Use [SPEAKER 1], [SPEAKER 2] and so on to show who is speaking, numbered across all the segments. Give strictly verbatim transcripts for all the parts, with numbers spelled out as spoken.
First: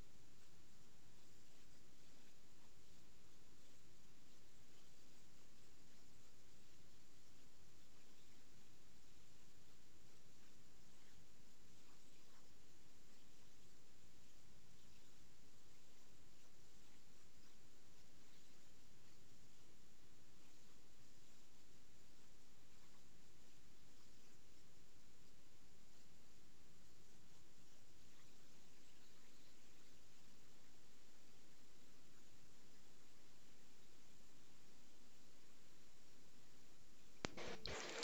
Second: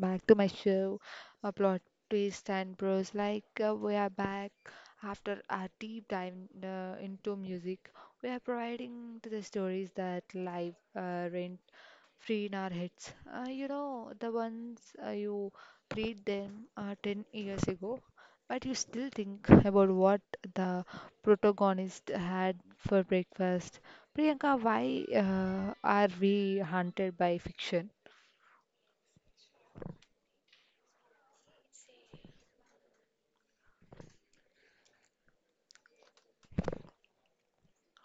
[SPEAKER 1] back to my show, A Plot Twist and Bros. Like, uh, we are back after our deep dive uh, into music. We are providing to the stories that live uh, rent free in our heads. Uh, you know, the ones uh, you read them uh, ten years ago, but you still think about what the protagonist had for breakfast. Priyanka, why uh, are we haunted by fiction?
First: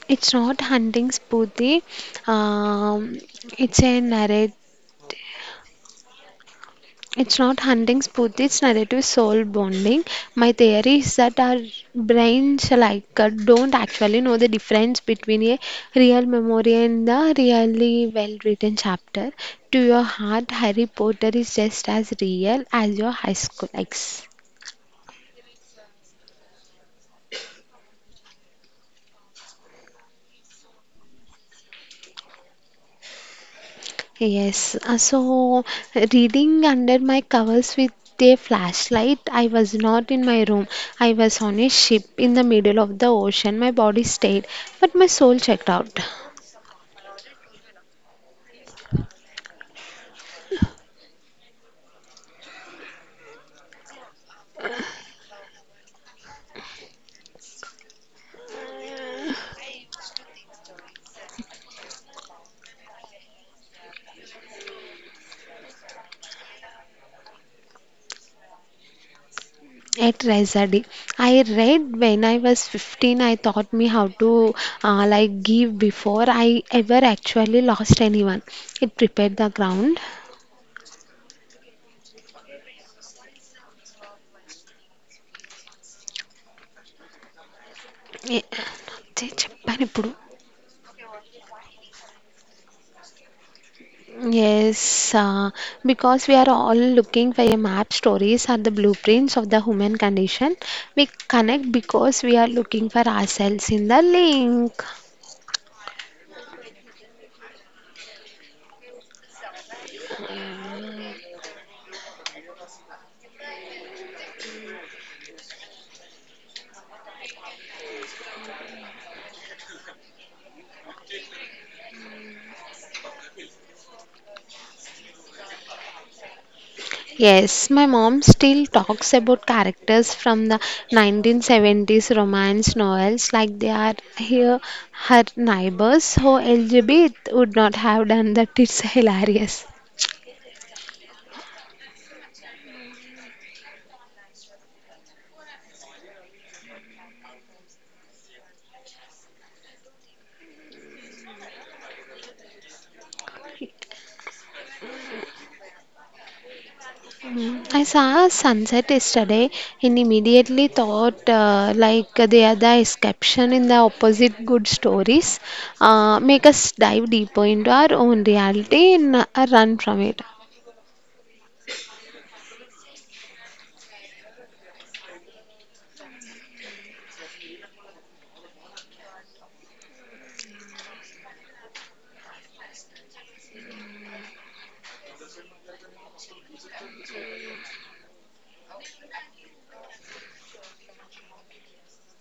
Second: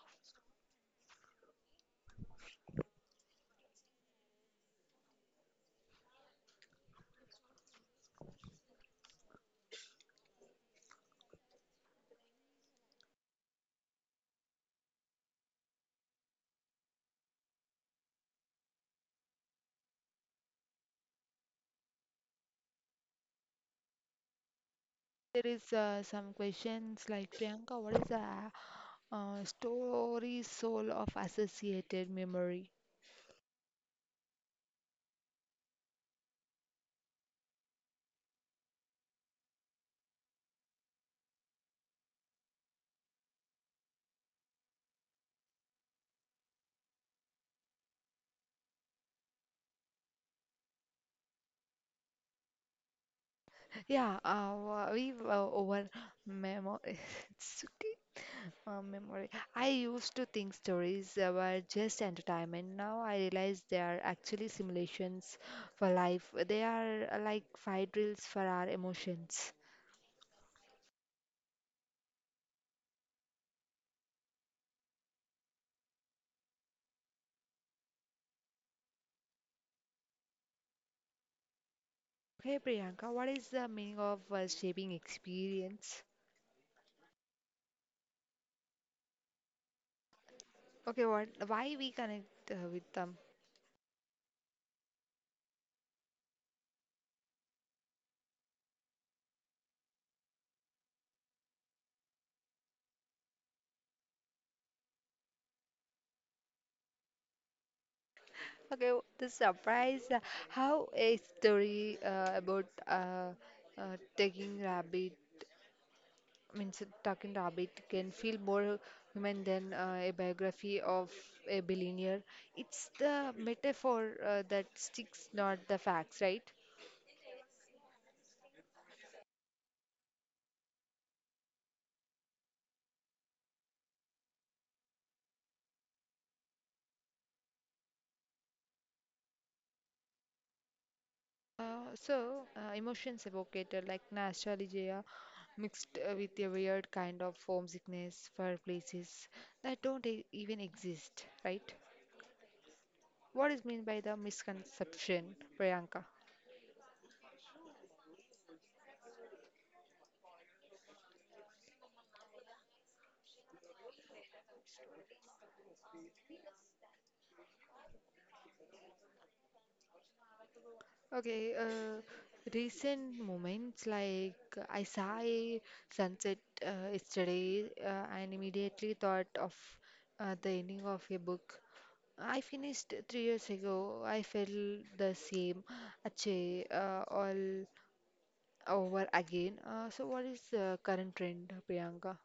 [SPEAKER 2] It's not hunting Spooty. Um, it's a narrative. It's not hunting Spooty. It's narrative soul bonding. My theory is that our brains like uh, don't actually know the difference between a real memory and the really well-written chapter. To your heart, Harry Potter is just as real as your high school ex.
[SPEAKER 1] There is uh, some questions like Priyanka, what is the uh, story soul of associated memory?
[SPEAKER 2] Yes, uh, so reading under my covers with a flashlight, I was not in my room. I was on a ship in the middle of the ocean. My body stayed, but my soul checked out.
[SPEAKER 1] Yeah, uh, we uh, over memory. It's okay. Uh, memory. I used to think stories uh, were just entertainment. Now I realize they are actually simulations for life. They are uh, like fire drills for our emotions.
[SPEAKER 2] At Rezadi, I read when I was fifteen. I taught me how to uh, like give before I ever actually lost anyone. It prepared the ground.
[SPEAKER 1] Hey Priyanka, what is the meaning of uh, shaping experience?
[SPEAKER 2] ఏ- నా గురించి చెప్పాను ఇప్పుడు.
[SPEAKER 1] Okay, what why we connect uh, with them?
[SPEAKER 2] Yes, uh, because we are all looking for a map, stories are the blueprints of the human condition. We connect because we are looking for ourselves in the link.
[SPEAKER 1] Okay, w- the surprise uh, how a story uh, about uh, uh, taking rabbit means talking rabbit can feel more human than uh, a biography of a billionaire. It's the metaphor uh, that sticks, not the facts, right?
[SPEAKER 2] Yes, my mom still talks about characters from the nineteen seventies romance novels like they are here her neighbors. So Elizabeth would not have done that. It's hilarious.
[SPEAKER 1] Uh, so, uh, emotions evocated like nostalgia mixed uh, with a weird kind of homesickness for places that don't e- even exist, right? What is meant by the misconception, Priyanka?
[SPEAKER 2] Mm. I saw a sunset yesterday and immediately thought uh, like they are the exception in the opposite good stories uh, make us dive deeper into our own reality and uh, run from it.
[SPEAKER 1] Okay, uh, recent moments like uh, I saw a sunset uh, yesterday uh, and immediately thought of uh, the ending of a book I finished three years ago. I felt the same. Achay, uh, all over again. Uh, so, what is the current trend, Priyanka?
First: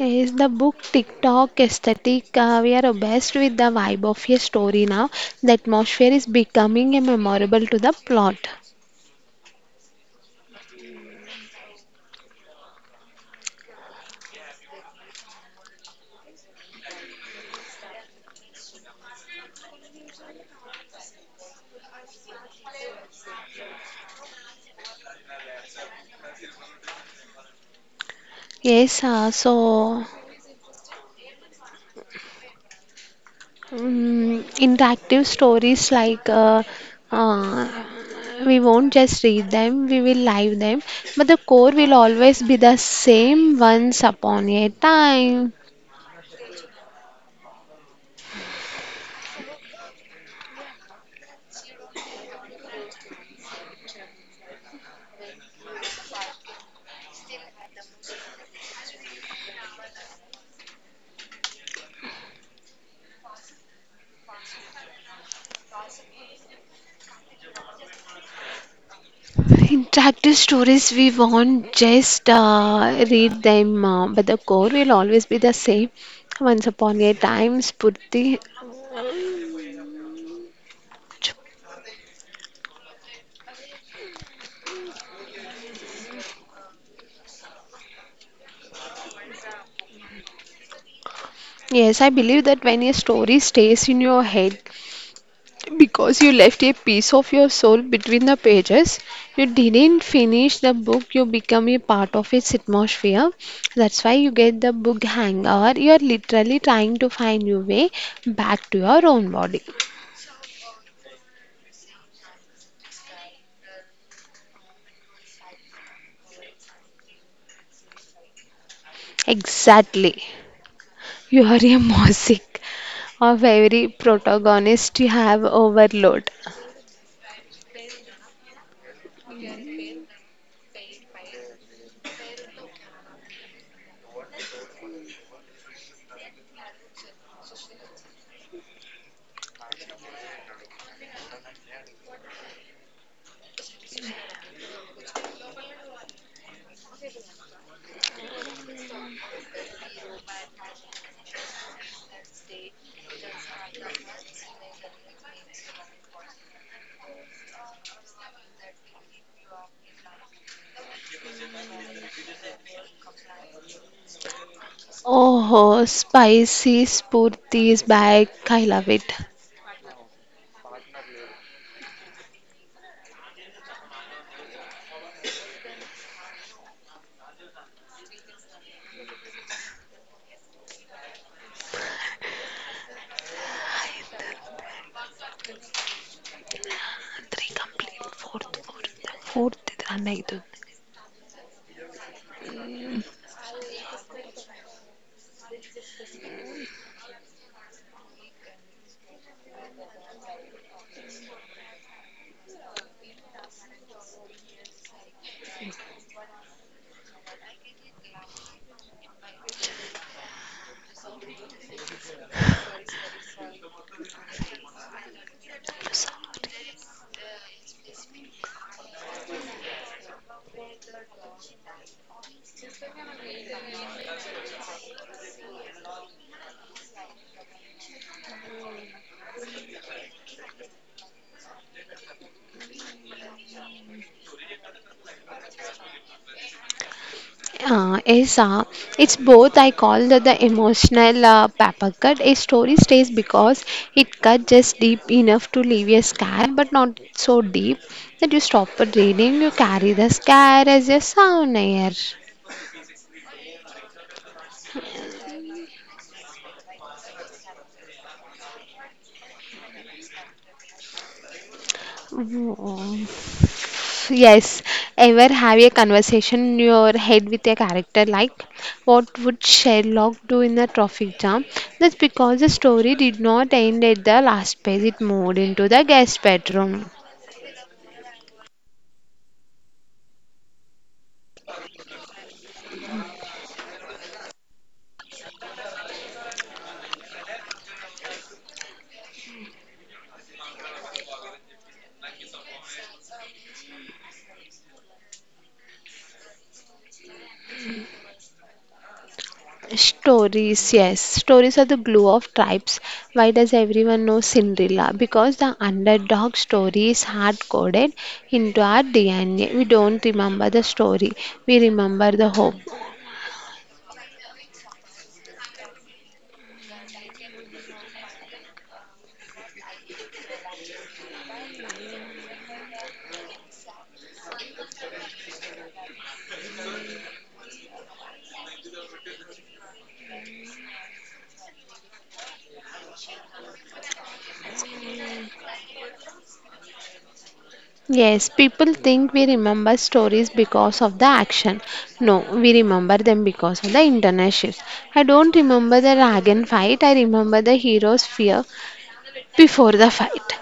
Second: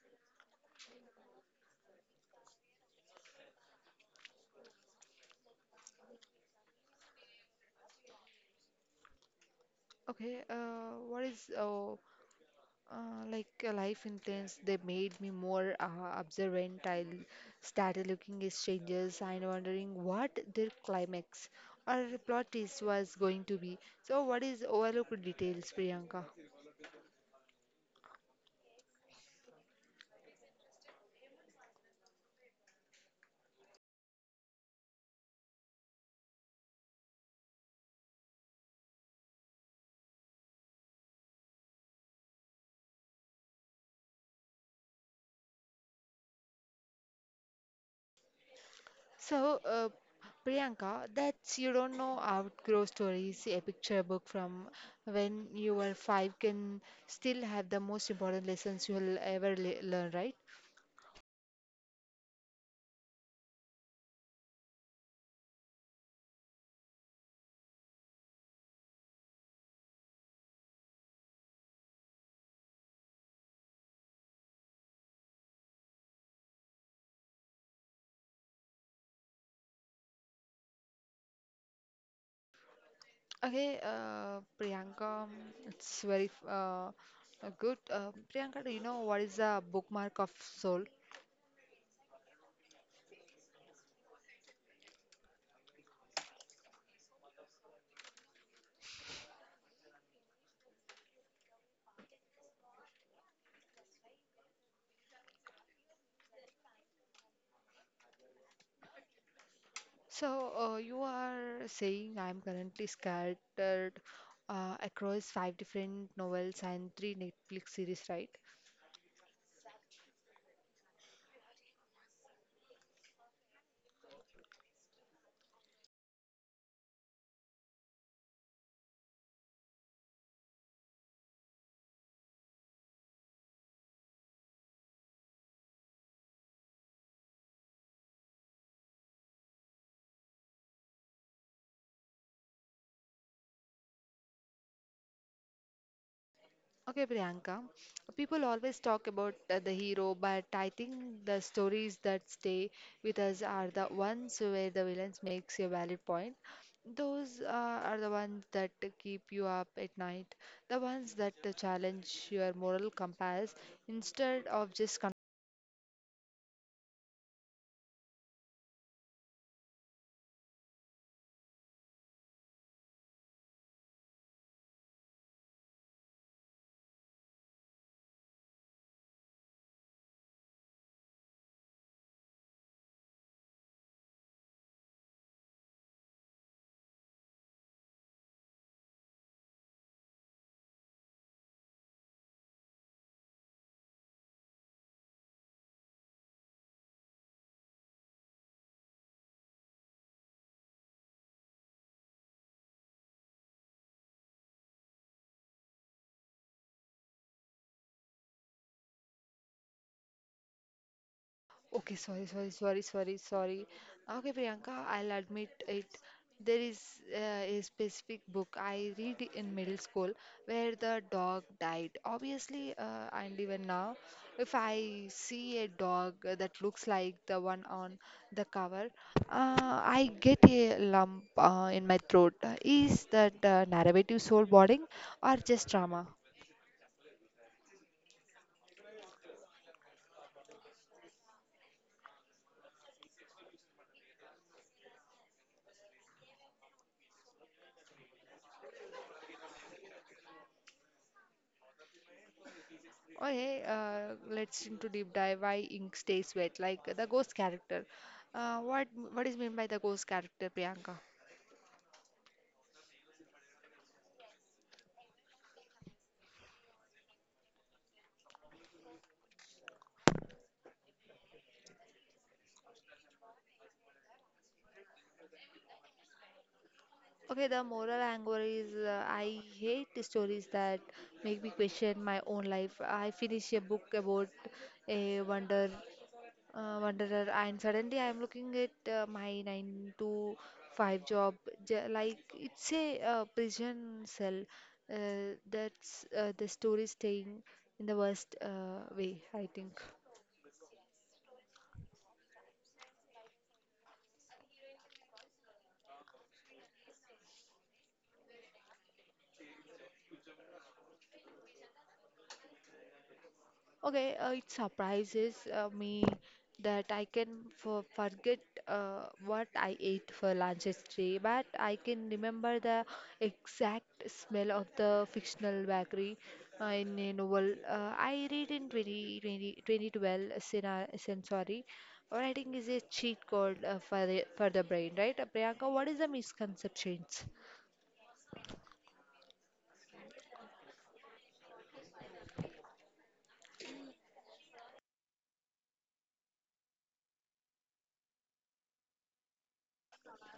[SPEAKER 2] Is the book TikTok aesthetic? Uh, we are obsessed with the vibe of a story now. The atmosphere is becoming a memorable to the plot.
[SPEAKER 1] Okay, uh, what is uh, uh, like a life intense? They made me more uh, observant. I started looking at strangers and wondering what their climax or plot twist was going to be. So, what is overlooked details, Priyanka?
[SPEAKER 2] Yes, uh, so Mm, interactive stories like uh, uh, we won't just read them, we will live them, but the core will always be the same once upon a time.
[SPEAKER 1] So, uh, Priyanka, that's you don't know outgrow stories, a picture book from when you were five can still have the most important lessons you'll ever le learn, right?
[SPEAKER 2] Interactive stories we won't just uh, read them, uh, but the core will always be the same once upon a time. Spurti.
[SPEAKER 1] Okay, uh, Priyanka, mm, it's very uh, uh, good. Uh, Priyanka, do you know what is the bookmark of soul?
[SPEAKER 2] Yes, I believe that when a story stays in your head, because you left a piece of your soul between the pages, you didn't finish the book, you become a part of its atmosphere. That's why you get the book hangover. You are literally trying to find your way back to your own body.
[SPEAKER 1] So, uh, you are saying I'm currently scattered uh, across five different novels and three Netflix series, right?
[SPEAKER 2] Exactly. You are a mosaic of every protagonist you have overload.
[SPEAKER 1] Okay, Priyanka. People always talk about uh, the hero, but I think the stories that stay with us are the ones where the villains makes a valid point. Those uh, are the ones that keep you up at night, the ones that uh, challenge your moral compass instead of just.
[SPEAKER 2] Oh, spicy Spurti is back. I love it. Three complete, fourth, fourth, fourth. Run like.
[SPEAKER 1] Okay, sorry, sorry, sorry, sorry, sorry. Okay, Priyanka, I'll admit it. There is uh, a specific book I read in middle school where the dog died. Obviously, uh, and even now, if I see a dog that looks like the one on the cover, uh, I get a lump uh, in my throat. Is that uh, narrative soul boarding or just trauma?
[SPEAKER 2] Uh, is uh, It's both. I call the, the emotional uh, paper cut. A story stays because it cut just deep enough to leave a scar, but not so deep that you stop at reading. You carry the scar as a souvenir.
[SPEAKER 1] Okay, uh, let's into deep dive. Why ink stays wet? Like the ghost character. Uh, what what is meant by the ghost character, Priyanka?
[SPEAKER 2] Oh, yes, ever have a conversation in your head with a character like what would Sherlock do in a traffic jam? That's because the story did not end at the last page, it moved into the guest bedroom.
[SPEAKER 1] Okay, the moral angle is uh, I hate the stories that make me question my own life. I finished a book about a wonder uh, wanderer and suddenly I am looking at uh, my nine to five job j- like it's a uh, prison cell. Uh, that's uh, the story staying in the worst uh, way I think.
[SPEAKER 2] Stories, yes. Stories are the glue of tribes. Why does everyone know Cinderella? Because the underdog story is hard coded into our D N A. We don't remember the story, we remember the hope.
[SPEAKER 1] Okay, uh, it surprises uh, me that I can for forget uh, what I ate for lunch yesterday, but I can remember the exact smell of the fictional bakery uh, in a novel uh, I read in twenty twenty, twenty twelve, uh, Sena- Sensory. Writing is a cheat code uh, for the, for the brain, right? Uh, Priyanka, what is the misconceptions?
[SPEAKER 2] Yes, people think we remember stories because of the action. No, we remember them because of the internet shift. I don't remember the dragon fight, I remember the hero's fear before the fight.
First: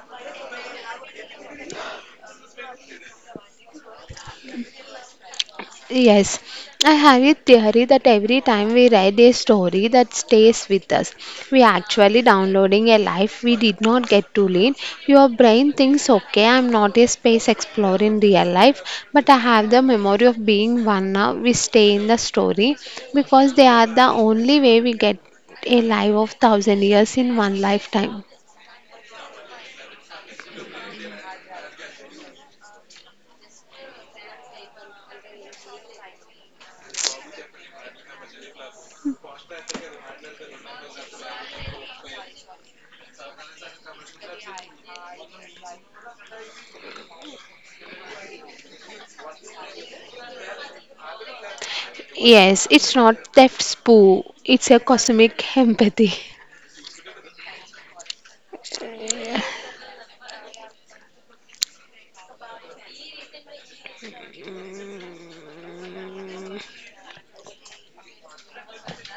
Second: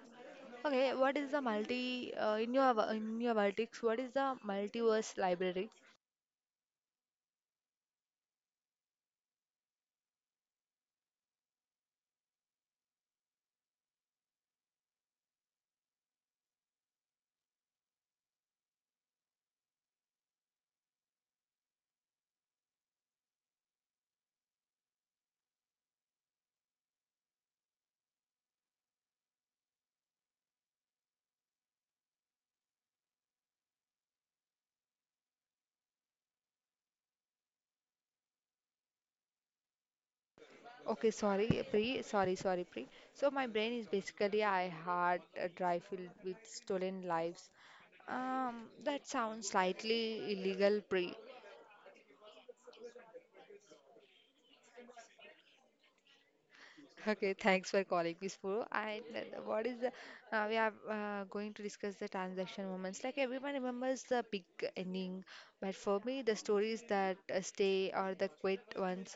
[SPEAKER 1] Okay, what is the multi uh, in your in your vertex? What is the multiverse library?
[SPEAKER 2] Yes, I have a theory that every time we write a story that stays with us, we are actually downloading a life we did not get to lead. Your brain thinks, okay, I'm not a space explorer in real life, but I have the memory of being one now. We stay in the story because they are the only way we get a life of thousand years in one lifetime.
[SPEAKER 1] Okay, sorry, Pri. Sorry, sorry, Pri. So my brain is basically I had a dry filled with stolen lives. Um, that sounds slightly illegal, Pri.
[SPEAKER 2] Yes, it's not theft spoo, it's a cosmic empathy.
[SPEAKER 1] Okay, thanks for calling me, Spuru. I what is the, uh, we are uh, going to discuss the transaction moments. Like everyone remembers the big ending, but for me, the stories that uh, stay are the quiet ones.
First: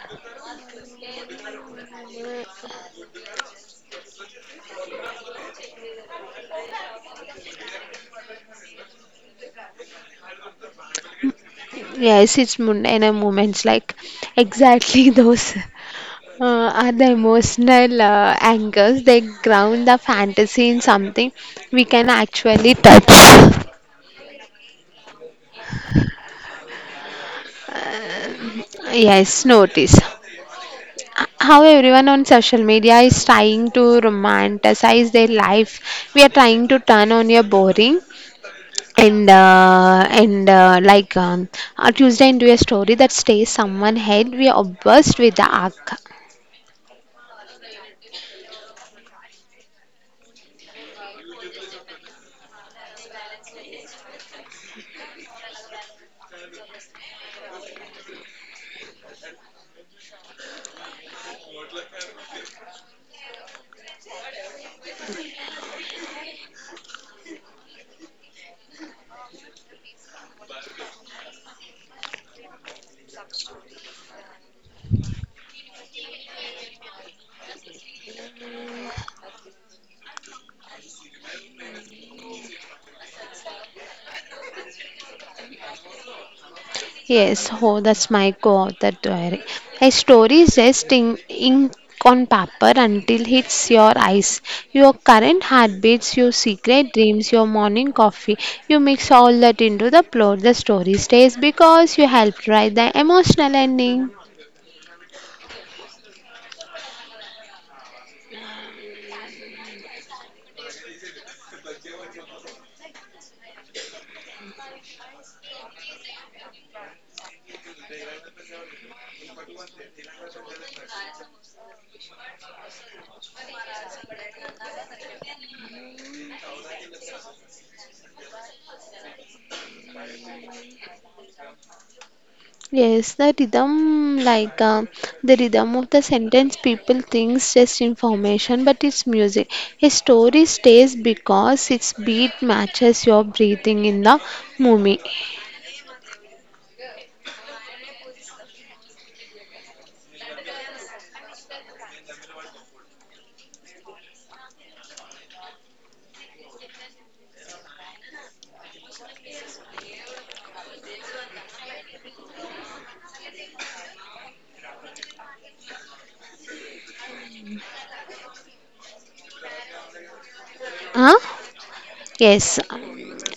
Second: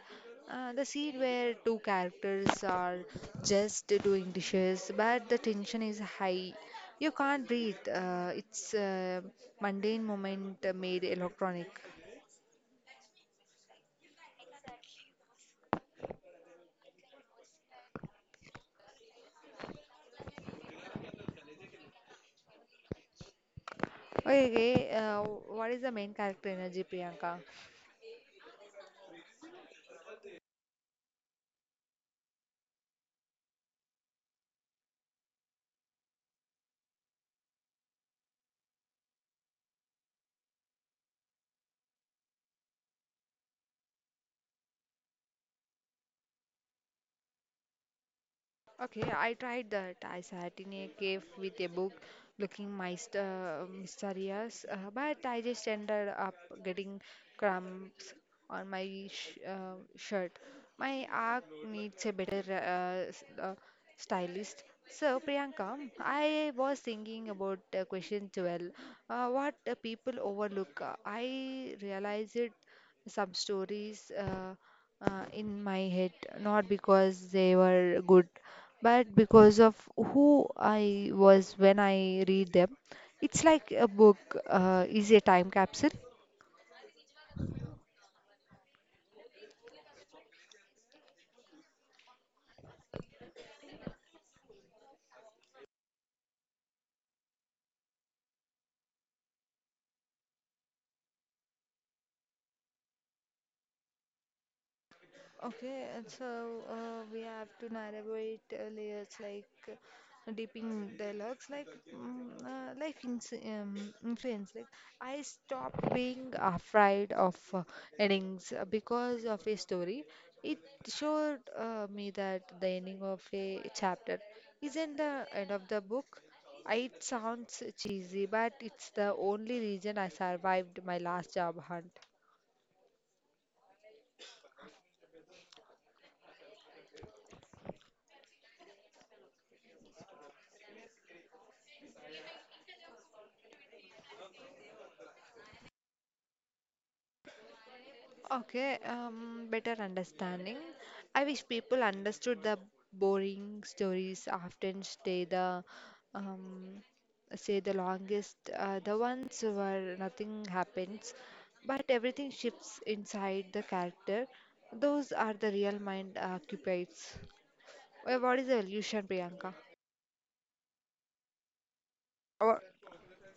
[SPEAKER 1] Uh, the scene where two characters are just doing dishes, but the tension is high. You can't breathe. Uh, it's a mundane moment uh, made electronic.
[SPEAKER 2] Yes, it's Mundana moments like exactly those uh, are the emotional uh, anchors. They ground the fantasy in something we can actually touch.
[SPEAKER 1] Okay, okay. Uh, what is the main character energy, Priyanka?
[SPEAKER 2] Yes, notice how everyone on social media is trying to romanticize their life. We are trying to turn on your boring and uh, and uh, like um, uh, Tuesday into a story that stays someone head. We are obsessed with the arc.
[SPEAKER 1] Okay, I tried that. I sat in a cave with a book looking myst- uh, mysterious, uh, but I just ended up getting cramps on my sh- uh, shirt. My arc needs a better uh, s- uh, stylist. So, Priyanka, I was thinking about uh, question twelve. Uh, what uh, people overlook. Uh, I realized it, some stories uh, uh, in my head, not because they were good but because of who I was when I read them, it's like a book uh, is a time capsule.
[SPEAKER 2] Yes, oh, that's my co-author diary. A story is just in ink on paper until hits your eyes, your current heartbeats, your secret dreams, your morning coffee. You mix all that into the plot. The story stays because you helped write the emotional ending.
[SPEAKER 1] Okay, and so uh, we have to narrate uh, layers like uh, deeping dialogues, like mm, uh, life in, um, influence. Like I stopped being afraid of uh, endings uh, because of a story. It showed uh, me that the ending of a chapter isn't the end of the book. I- It sounds cheesy, but it's the only reason I survived my last job hunt.
[SPEAKER 2] Yes, the rhythm, like uh, the rhythm of the sentence, people think just information, but it's music. A story stays because its beat matches your breathing in the movie.
[SPEAKER 1] Okay, um, better understanding. I wish people understood the boring stories often stay the um, say the longest, uh, the ones where nothing happens, but everything shifts inside the character. Those are the real mind occupies. Uh, what is the illusion, Priyanka?
[SPEAKER 2] Huh? Yes,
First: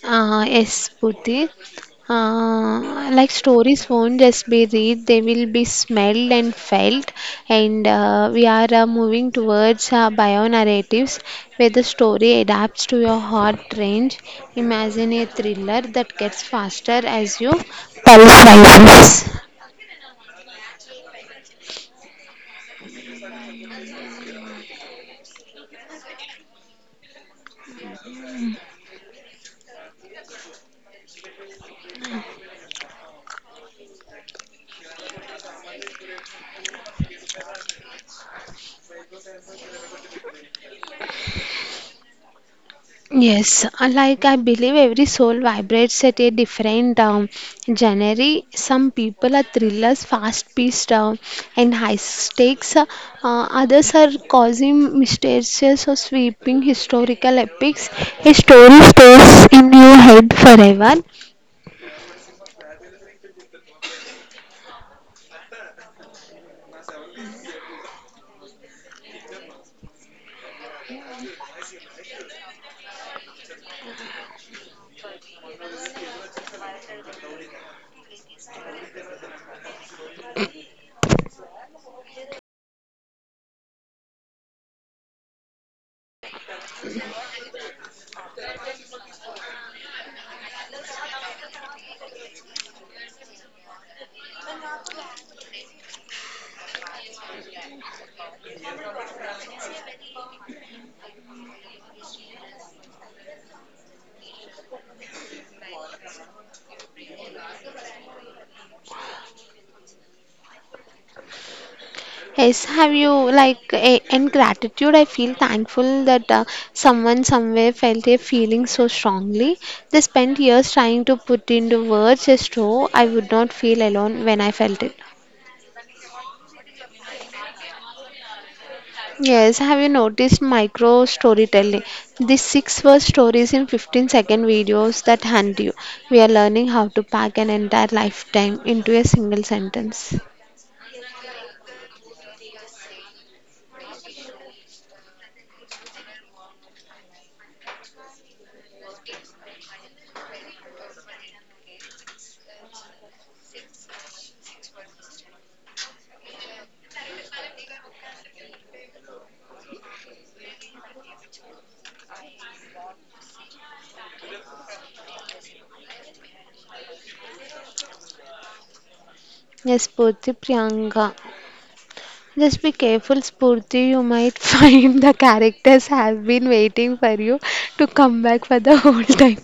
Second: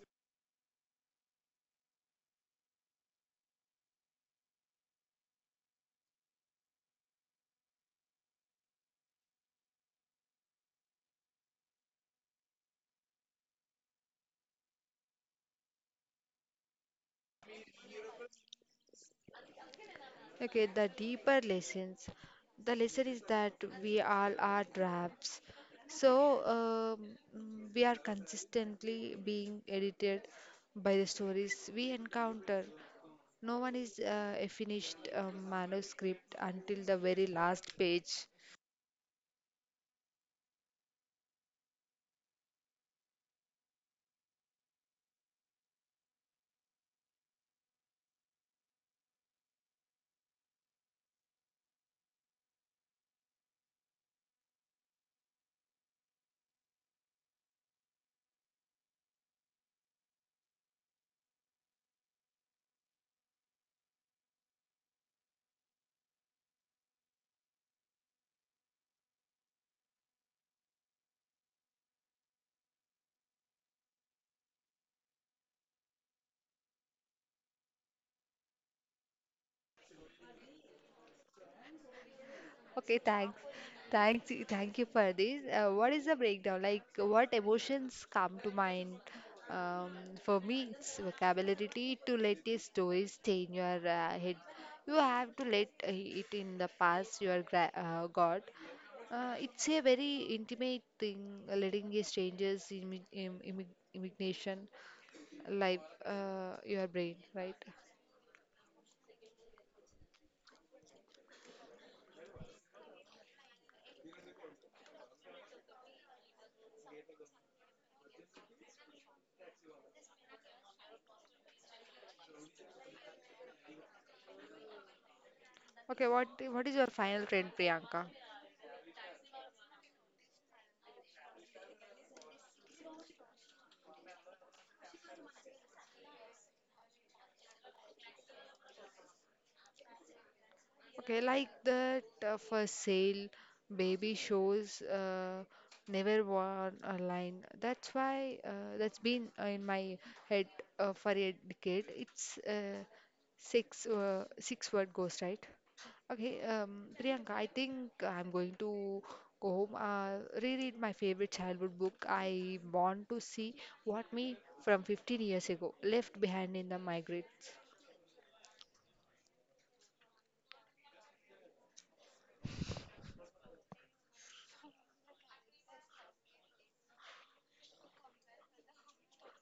[SPEAKER 2] uh, yes, Purti. Uh, like stories won't just be read, they will be smelled and felt. And uh, we are uh, moving towards uh, bio narratives where the story adapts to your heart range. Imagine a thriller that gets faster as you.
[SPEAKER 1] Okay, the deeper lessons. The lesson is that we all are drafts. So um, mm, we are consistently being edited by the stories we encounter. No one is uh, a finished uh, manuscript until the very last page.
[SPEAKER 2] Yes, uh, like I believe every soul vibrates at a different um, genre. Some people are thrillers, fast-paced, uh, and high stakes. Uh, others are causing mysterious or sweeping historical epics. A story stays in your head forever.
[SPEAKER 1] Okay, thanks. Thanks, thank you for this. Uh, what is the breakdown? Like, what emotions come to mind? Um, for me, it's vocabulary to let these stories stay in your uh, head. You have to let uh, it in the past. Your are gra- uh, got. Uh, it's a very intimate thing, uh, letting a stranger's immi im- immi- imagination live uh, your brain, right?
[SPEAKER 2] Yes, have you like a- in gratitude? I feel thankful that uh, someone somewhere felt a feeling so strongly. They spent years trying to put into words just so I would not feel alone when I felt it.
[SPEAKER 1] Okay, what what is your final trend, Priyanka?
[SPEAKER 2] Yes, have you noticed micro storytelling? These six word stories in fifteen second videos that hunt you. We are learning how to pack an entire lifetime into a single sentence.
[SPEAKER 1] Okay, like that uh, for sale, baby shows uh, never worn a line. That's why uh, that's been uh, in my head uh, for a decade. It's uh, six uh, six word ghost, right? Okay, um, Priyanka, I think I'm going to go home, uh, reread my favorite childhood book. I want to see what me from fifteen years ago left behind in the migrate.
[SPEAKER 2] Yes, Purti Priyanka. Just be careful, Spurti. You might find the characters have been waiting for you to come back for the whole time.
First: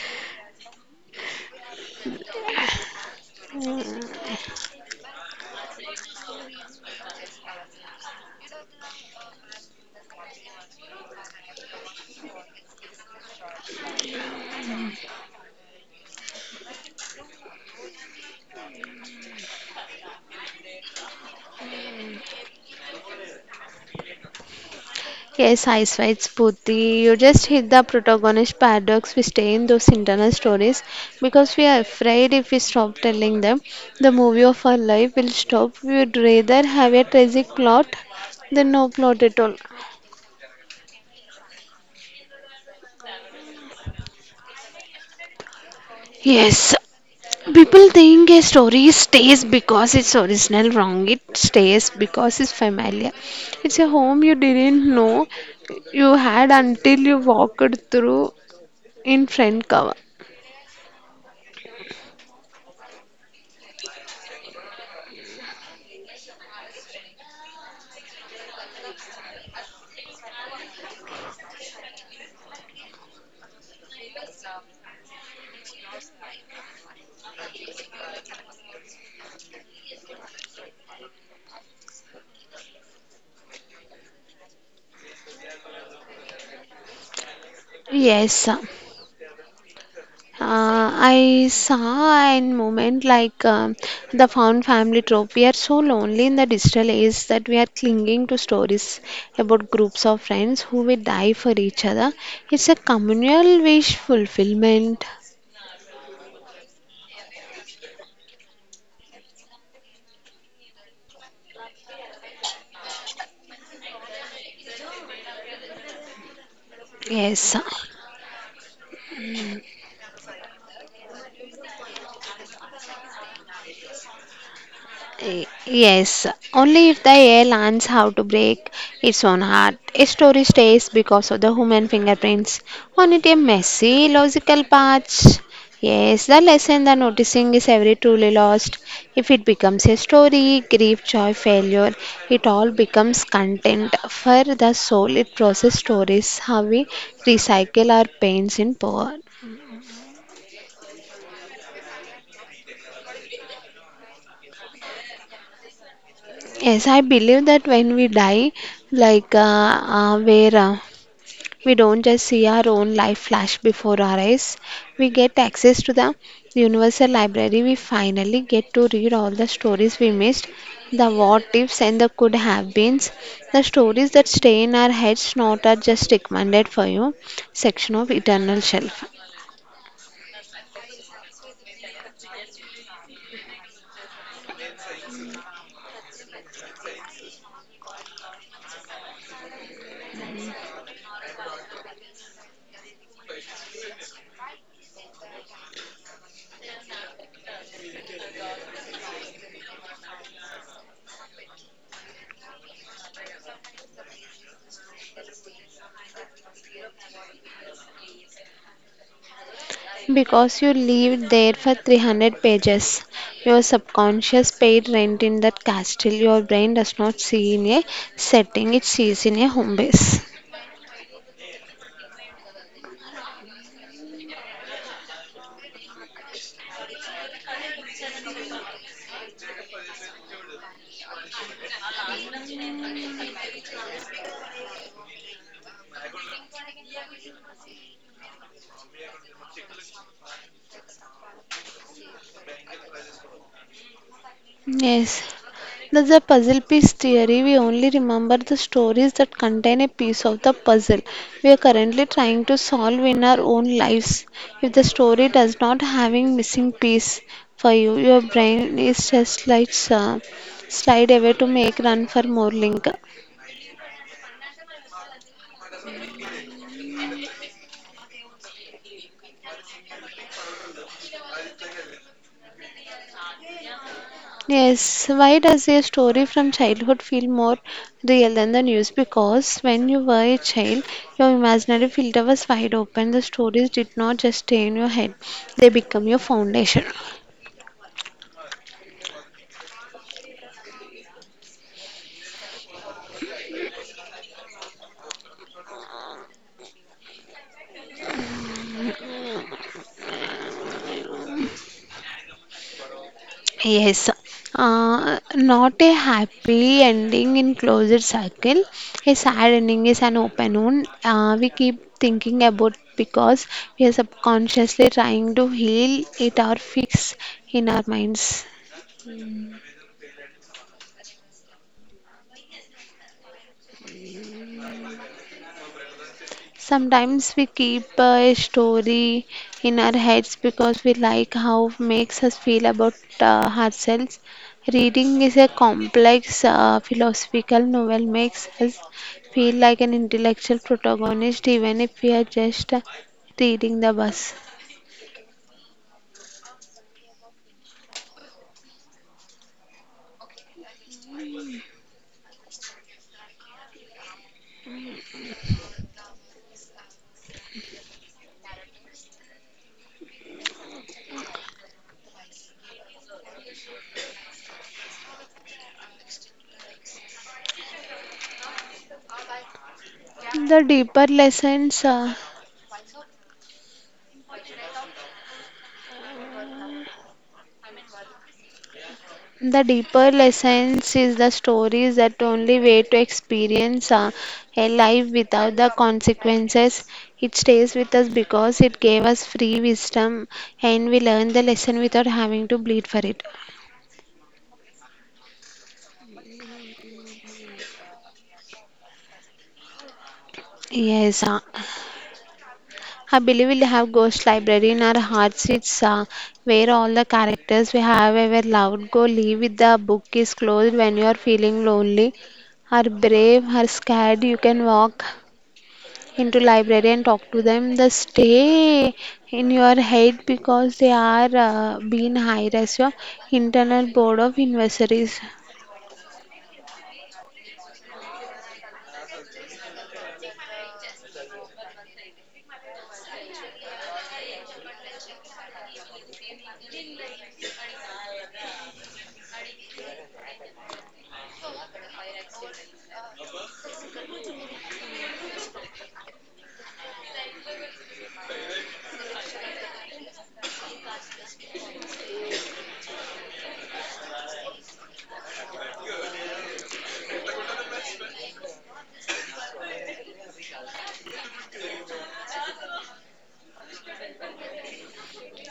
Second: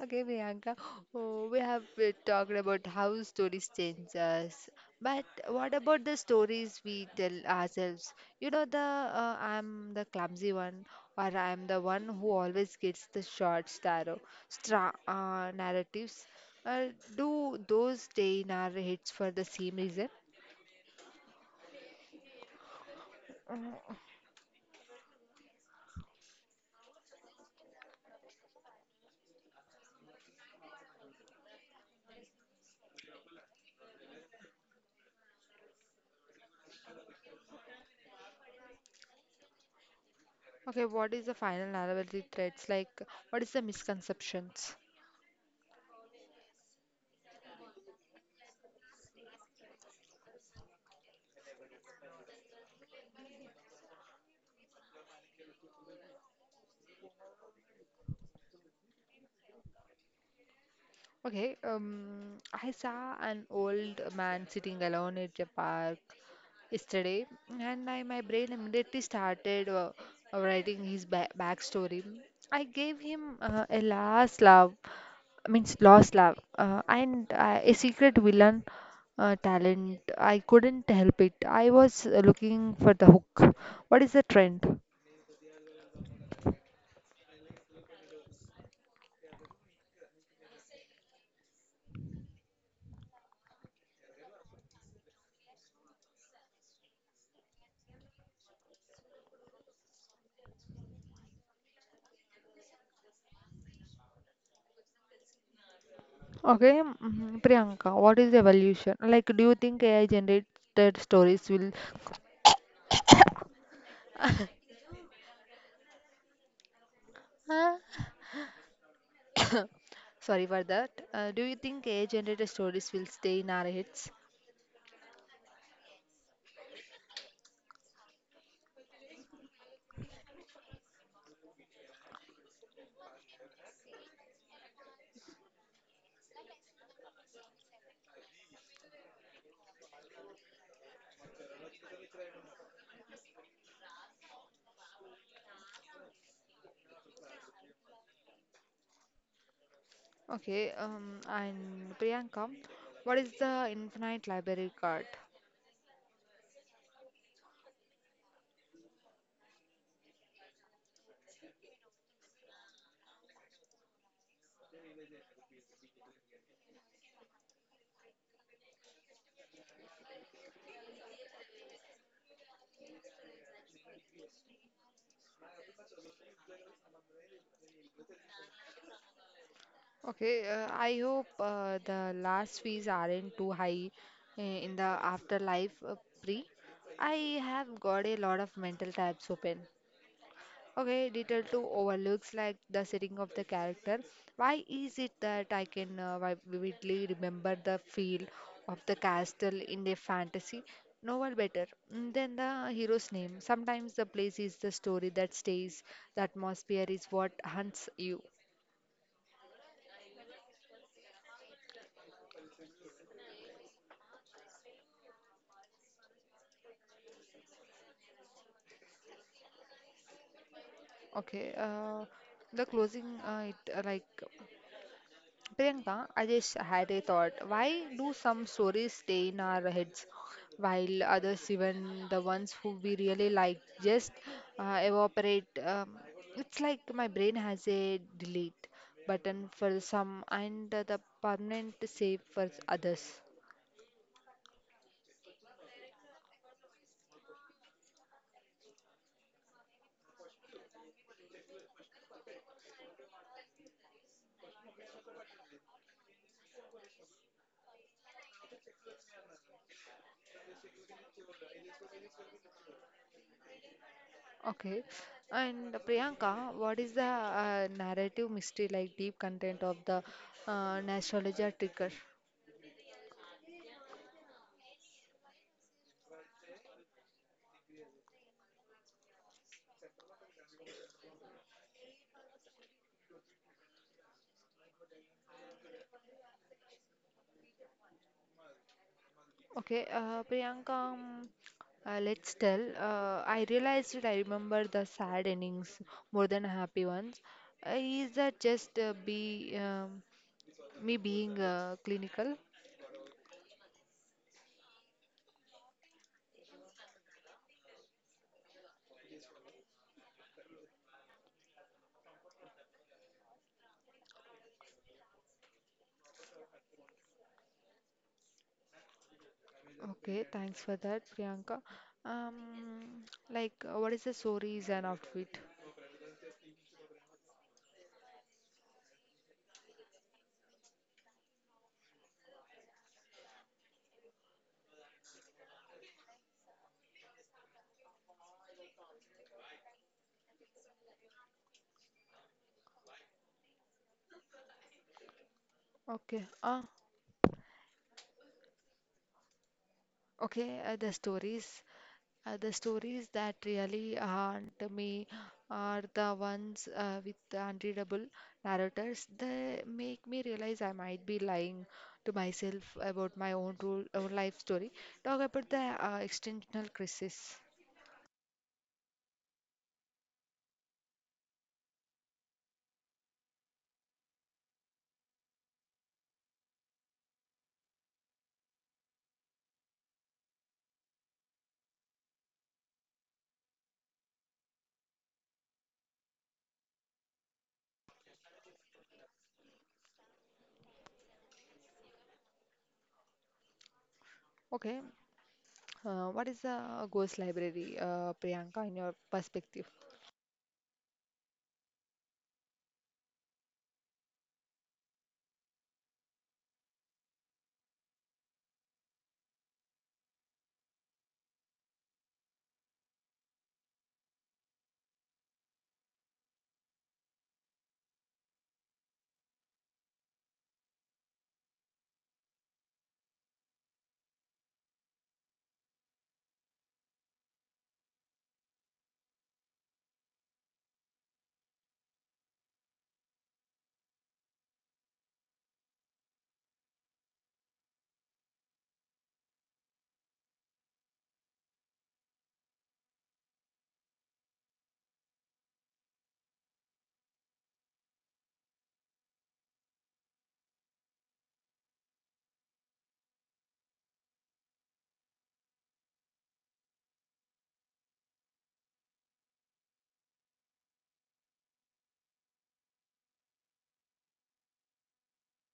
[SPEAKER 1] Okay, Priyanka, oh, we have uh, talked about how stories change us, but what about the stories we tell ourselves? You know, the uh, I'm the clumsy one, or I'm the one who always gets the short straw, stra uh, narratives. Uh, do those stay in our heads for the same reason?
[SPEAKER 2] Yes, I swear, Spurti. You just hit the protagonist paradox. We stay in those internal stories because we are afraid if we stop telling them, the movie of our life will stop. We would rather have a tragic plot than no plot at all.
[SPEAKER 1] Okay, what is the final narrative threads? Like, what is the misconceptions?
[SPEAKER 2] Yes, people think a story stays because it's original, wrong. It stays because it's familiar. It's a home you didn't know you had until you walked through in front cover.
[SPEAKER 1] Okay, um, I saw an old man sitting alone at a park yesterday, and I, my brain immediately started uh, uh, writing his ba- backstory. I gave him uh, a last love, means lost love, uh, and uh, a secret villain uh, talent. I couldn't help it. I was uh, looking for the hook. What is the trend?
[SPEAKER 2] Yes, uh, I saw a moment like um, the found family trope. We are so lonely in the digital age that we are clinging to stories about groups of friends who will die for each other. It's a communal wish fulfillment.
[SPEAKER 1] Okay, mhm, Priyanka, what is the evolution? Like, do you think A I generated stories will.
[SPEAKER 2] Yes.
[SPEAKER 1] Huh? Sorry for that. Uh, do you think A I generated stories will stay in our heads?
[SPEAKER 2] Y- Yes, only if the air learns how to break its own heart. A story stays because of the human fingerprints on it, a messy, logical parts. Yes, the lesson the noticing is every truly lost. If it becomes a story, grief, joy, failure, it all becomes content for the soul. It process stories how we recycle our pains in power.
[SPEAKER 1] Okay, um, and Priyanka, what is the infinite library card?
[SPEAKER 2] Yes, I believe that when we die, like uh, uh, where uh, we don't just see our own life flash before our eyes. We get access to the universal library. We finally get to read all the stories we missed, the what ifs and the could have beens. The stories that stay in our heads, not are just recommended for you section of eternal shelf.
[SPEAKER 1] Okay, uh, I hope uh, the last fees aren't too high uh, in the afterlife, uh, pre. I have got a lot of mental tabs open. Okay, detail two overlooks like the setting of the character. Why is it that I can uh, vi- vividly remember the feel of the castle in a fantasy novel better mm, than the hero's name? Sometimes the place is the story that stays, the atmosphere is what hunts you.
[SPEAKER 2] Because you lived there for three hundred pages, your subconscious paid rent in that castle. Your brain does not see in a setting, it sees in a home base.
[SPEAKER 1] Okay, uh, the closing uh, it uh, like Priyanka, I just had a thought. Why do some stories stay in our heads while others, even the ones who we really like, just uh, evaporate? Um, it's like my brain has a delete button for some and the permanent save for others.
[SPEAKER 2] Yes, that's a puzzle piece theory. We only remember the stories that contain a piece of the puzzle we are currently trying to solve in our own lives. If the story does not having missing piece for you, your brain is just like uh, slide away to make run for more link.
[SPEAKER 1] Okay. And Priyanka, what is the uh, narrative mystery like deep content of the uh, nostalgia trigger?
[SPEAKER 2] Yes, why does a story from childhood feel more real than the news? Because when you were a child, your imaginary filter was wide open. The stories did not just stay in your head, they become your foundation.
[SPEAKER 1] Okay, uh, Priyanka, um, uh, let's tell. Uh, I realized that I remember the sad endings more than happy ones. Uh, is that just uh, be um, me being uh, clinical?
[SPEAKER 2] Yes, uh, not a happy ending in closed circle. A sad ending is an open wound. Uh, we keep thinking about because we are subconsciously trying to heal it or fix in our minds.
[SPEAKER 1] Okay, thanks for that, Priyanka. Um, like, uh, what is the stories and outfit?
[SPEAKER 2] Sometimes we keep a story in our heads because we like how it makes us feel about uh, ourselves. Reading is a complex uh, philosophical novel makes us feel like an intellectual protagonist even if we are just uh, reading the bus.
[SPEAKER 1] Okay, Ah. okay, uh, the stories. Uh, the stories that really haunt me are the ones uh, with the unreadable narrators. They make me realize I might be lying to myself about my own, rule, own life story. Talk about the uh, extensional crisis.
[SPEAKER 2] The deeper lessons uh, The deeper lessons is the story is that only way to experience uh, a life without the consequences. It stays with us because it gave us free wisdom and we learn the lesson without having to bleed for it.
[SPEAKER 1] Okay, uh, what is a ghost library, uh, Priyanka, in your perspective?
[SPEAKER 2] Yes, uh, I believe we'll have Ghost Library in our hearts. It's uh, Where all the characters we have ever loved go live with the book is closed. When you are feeling lonely, are brave, are scared, you can walk into library and talk to them. The stay in your head because they are uh, being hired as your internal board of investors.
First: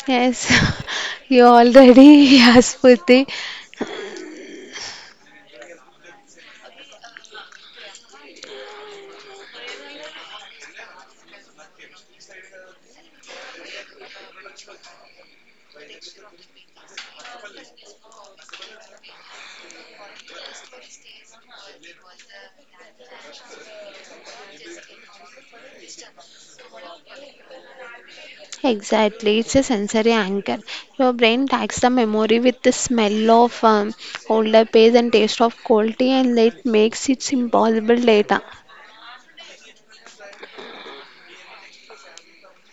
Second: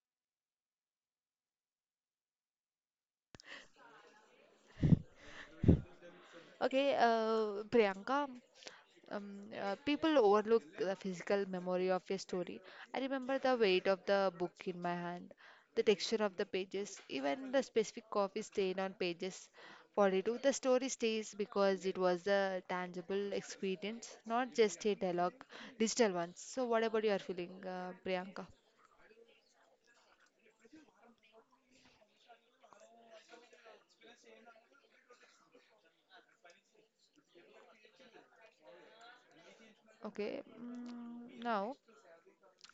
[SPEAKER 2] Yes. You already yes, Purti.
[SPEAKER 1] Okay, uh, Priyanka, um, uh, people overlook the physical memory of a story. I remember the weight of the book in my hand, the texture of the pages, even the specific coffee stain on pages forty-two. The story stays because it was a tangible experience, not just a dialogue, digital ones. So, what about your feeling, uh, Priyanka?
[SPEAKER 2] Exactly, it's a sensory anchor. Your brain tags the memory with the smell of um, older page and taste of cold tea, and that makes it impossible later.
[SPEAKER 1] Okay, mm, now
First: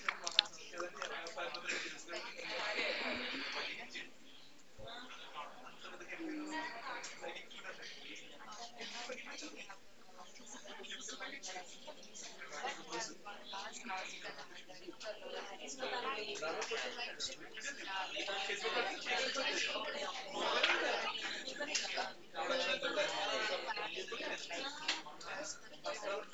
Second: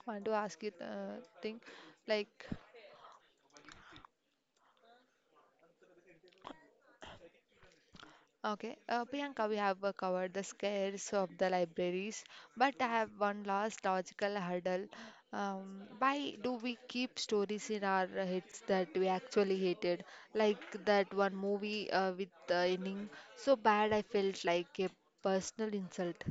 [SPEAKER 1] I want to ask you a thing like Okay, uh, Priyanka, we have uh, covered the scares of the libraries, but I have one last logical hurdle. Um, why do we keep stories in our heads that we actually hated? Like that one movie uh, with the ending so bad I felt like a personal insult.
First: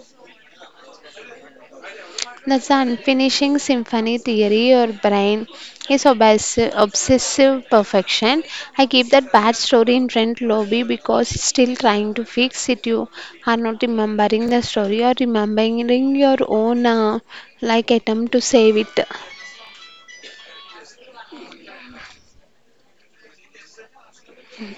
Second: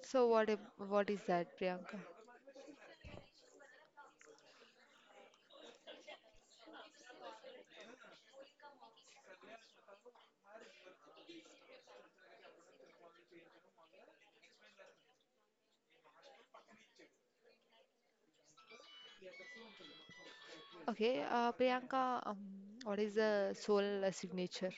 [SPEAKER 1] So what ab- what is that, Priyanka?
[SPEAKER 2] That's the unfinishing symphony theory. Your brain is obs- obsessive perfection. I keep that bad story in rent lobby because it's still trying to fix it. You are not remembering the story or remembering your own uh, like attempt to save it.
[SPEAKER 1] Okay, uh, Priyanka, um, what is the soul signature?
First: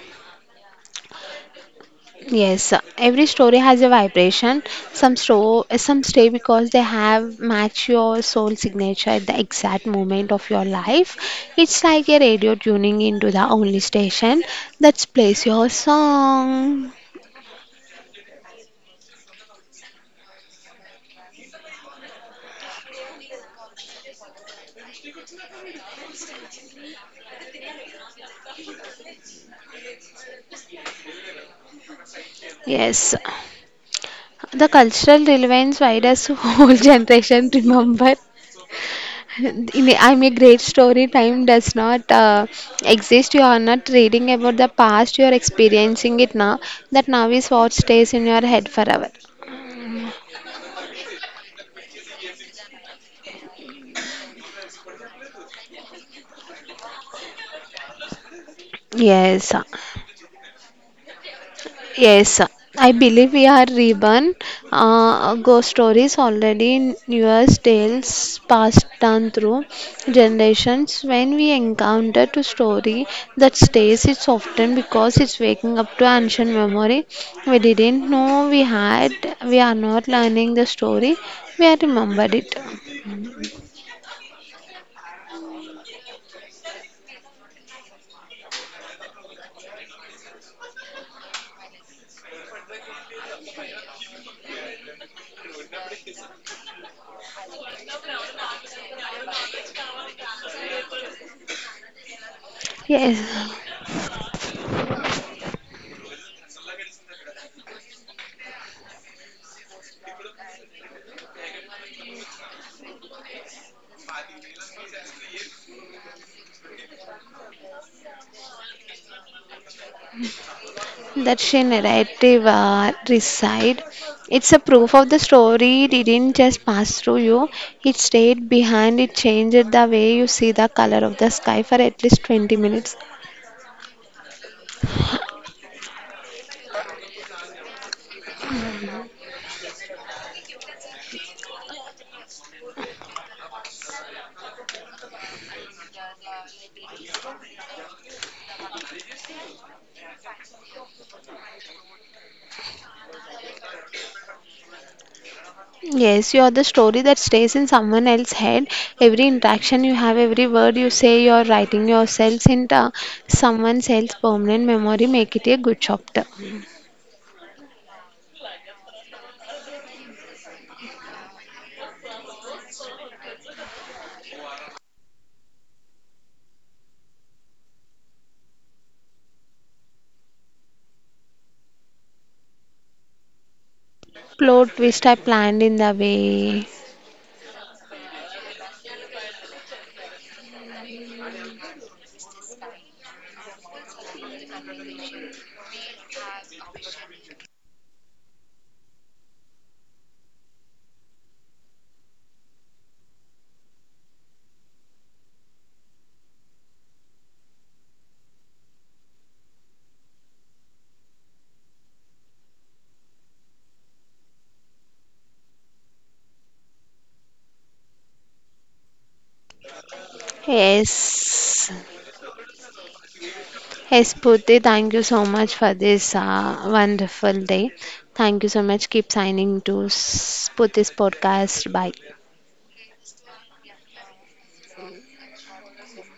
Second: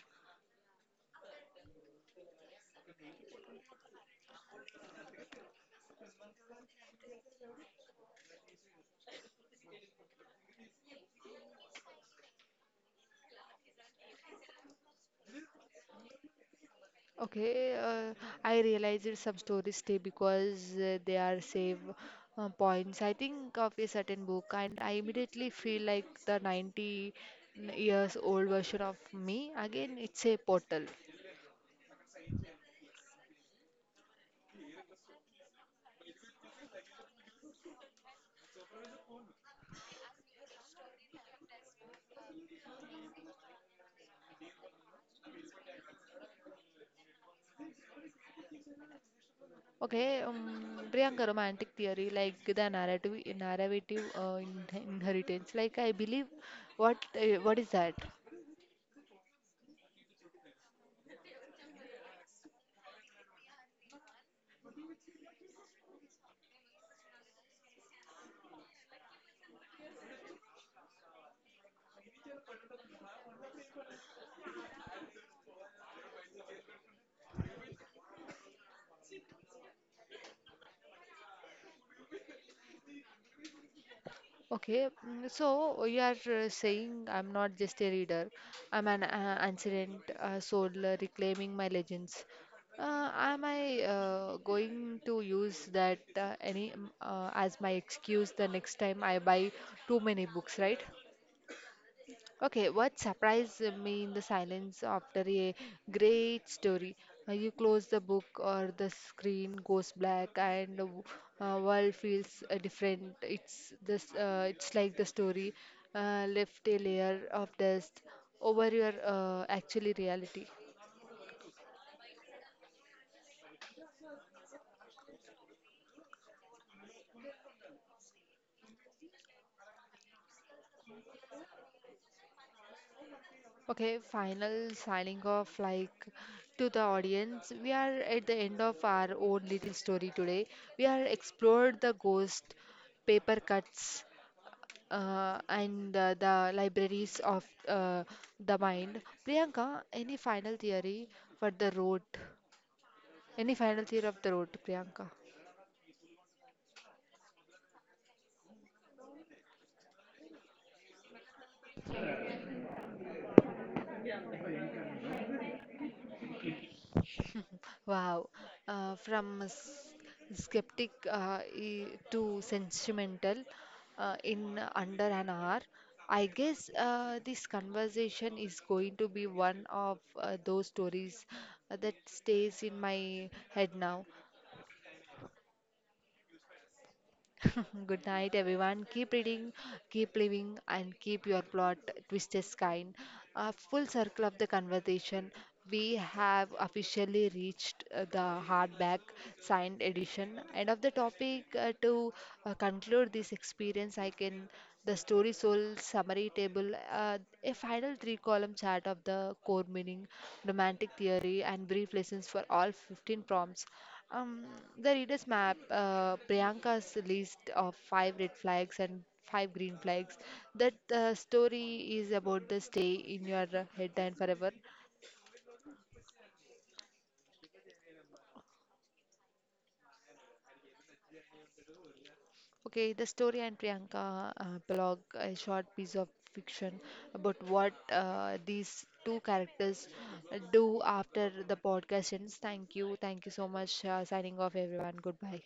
[SPEAKER 2] Yes, every story has a vibration. Some store, some stay because they have match your soul signature at the exact moment of your life. It's like a radio tuning into the only station that plays your song.
[SPEAKER 1] Okay, uh, I realize that some stories stay because uh, they are save uh, points. I think of a certain book and I immediately feel like the ninety years old version of me. Again, it's a portal.
[SPEAKER 2] Yes, the cultural relevance, why does whole generation remember? In a, I'm a great story. Time does not uh, exist. You are not reading about the past. You are experiencing it now. That now is what stays in your head forever.
[SPEAKER 1] Okay, um, Priyanka, romantic theory, like the narrative, narrative uh, in- inheritance. Like I believe, what uh, what is that?
[SPEAKER 2] Yes. Yes, I believe we are reborn. Uh, ghost stories already in news tales passed down through generations. When we encounter a story that stays, it's often because it's waking up to ancient memory. We didn't know we had. We are not learning the story. We are remembered it.
[SPEAKER 1] Okay, mm, so you are uh, saying I'm not just a reader, I'm an uh, ancient uh, soul uh, reclaiming my legends. Uh, am I uh, going to use that uh, any um, uh, as my excuse the next time I buy too many books, right? Okay, what
[SPEAKER 2] Yes,
[SPEAKER 1] surprised me in the silence after a great story? Uh, You close the book or the screen goes black and the w- uh, world feels uh, different. It's this. Uh, it's like the story uh, left a layer of dust over your uh, actually reality.
[SPEAKER 2] that she narrative uh, reside. It's a proof of the story didn't just pass through you, it stayed behind, it changed the way you see the color of the sky for at least twenty minutes.
[SPEAKER 1] Okay, final signing off like to the audience. We are at the end of our own little story today. We are explored the ghost, paper cuts, uh, and uh, the libraries of uh, the mind. Priyanka, any final theory for the road? Any final theory of the road, Priyanka?
[SPEAKER 2] Yes, you are the story that stays in someone else's head. Every interaction you have, every word you say, you are writing yourselves into someone else's permanent memory. Make it a good chapter.
[SPEAKER 1] Wow. Uh, from s- skeptic uh, e- to sentimental uh, in under an hour. I guess uh, this conversation is going to be one of uh, those stories uh, that stays in my head now.
[SPEAKER 2] Plot twist I planned in the way.
[SPEAKER 1] Good night, everyone. Keep reading, keep living, and keep your plot twisted kind. A full circle of the conversation. We have officially reached uh, the hardback signed edition. End of the topic. uh, to uh, conclude this experience, I can the story soul summary table, uh, a final three column chart of the core meaning, romantic theory, and brief lessons for all fifteen prompts. Um, the reader's map, uh, Priyanka's list of five red flags and five green flags. That uh,
[SPEAKER 2] Yes.
[SPEAKER 1] story is about the stay in your head
[SPEAKER 2] Hey
[SPEAKER 1] and forever.
[SPEAKER 2] Spooty, thank you so much for this uh, wonderful day. Thank you so much. Keep signing to Spooty's podcast. Bye.
[SPEAKER 1] Okay, the story and Priyanka uh, blog, a short piece of fiction about what uh, these two characters uh, do after the podcast ends. Thank you. Thank you so much. Uh, signing off, everyone. Goodbye.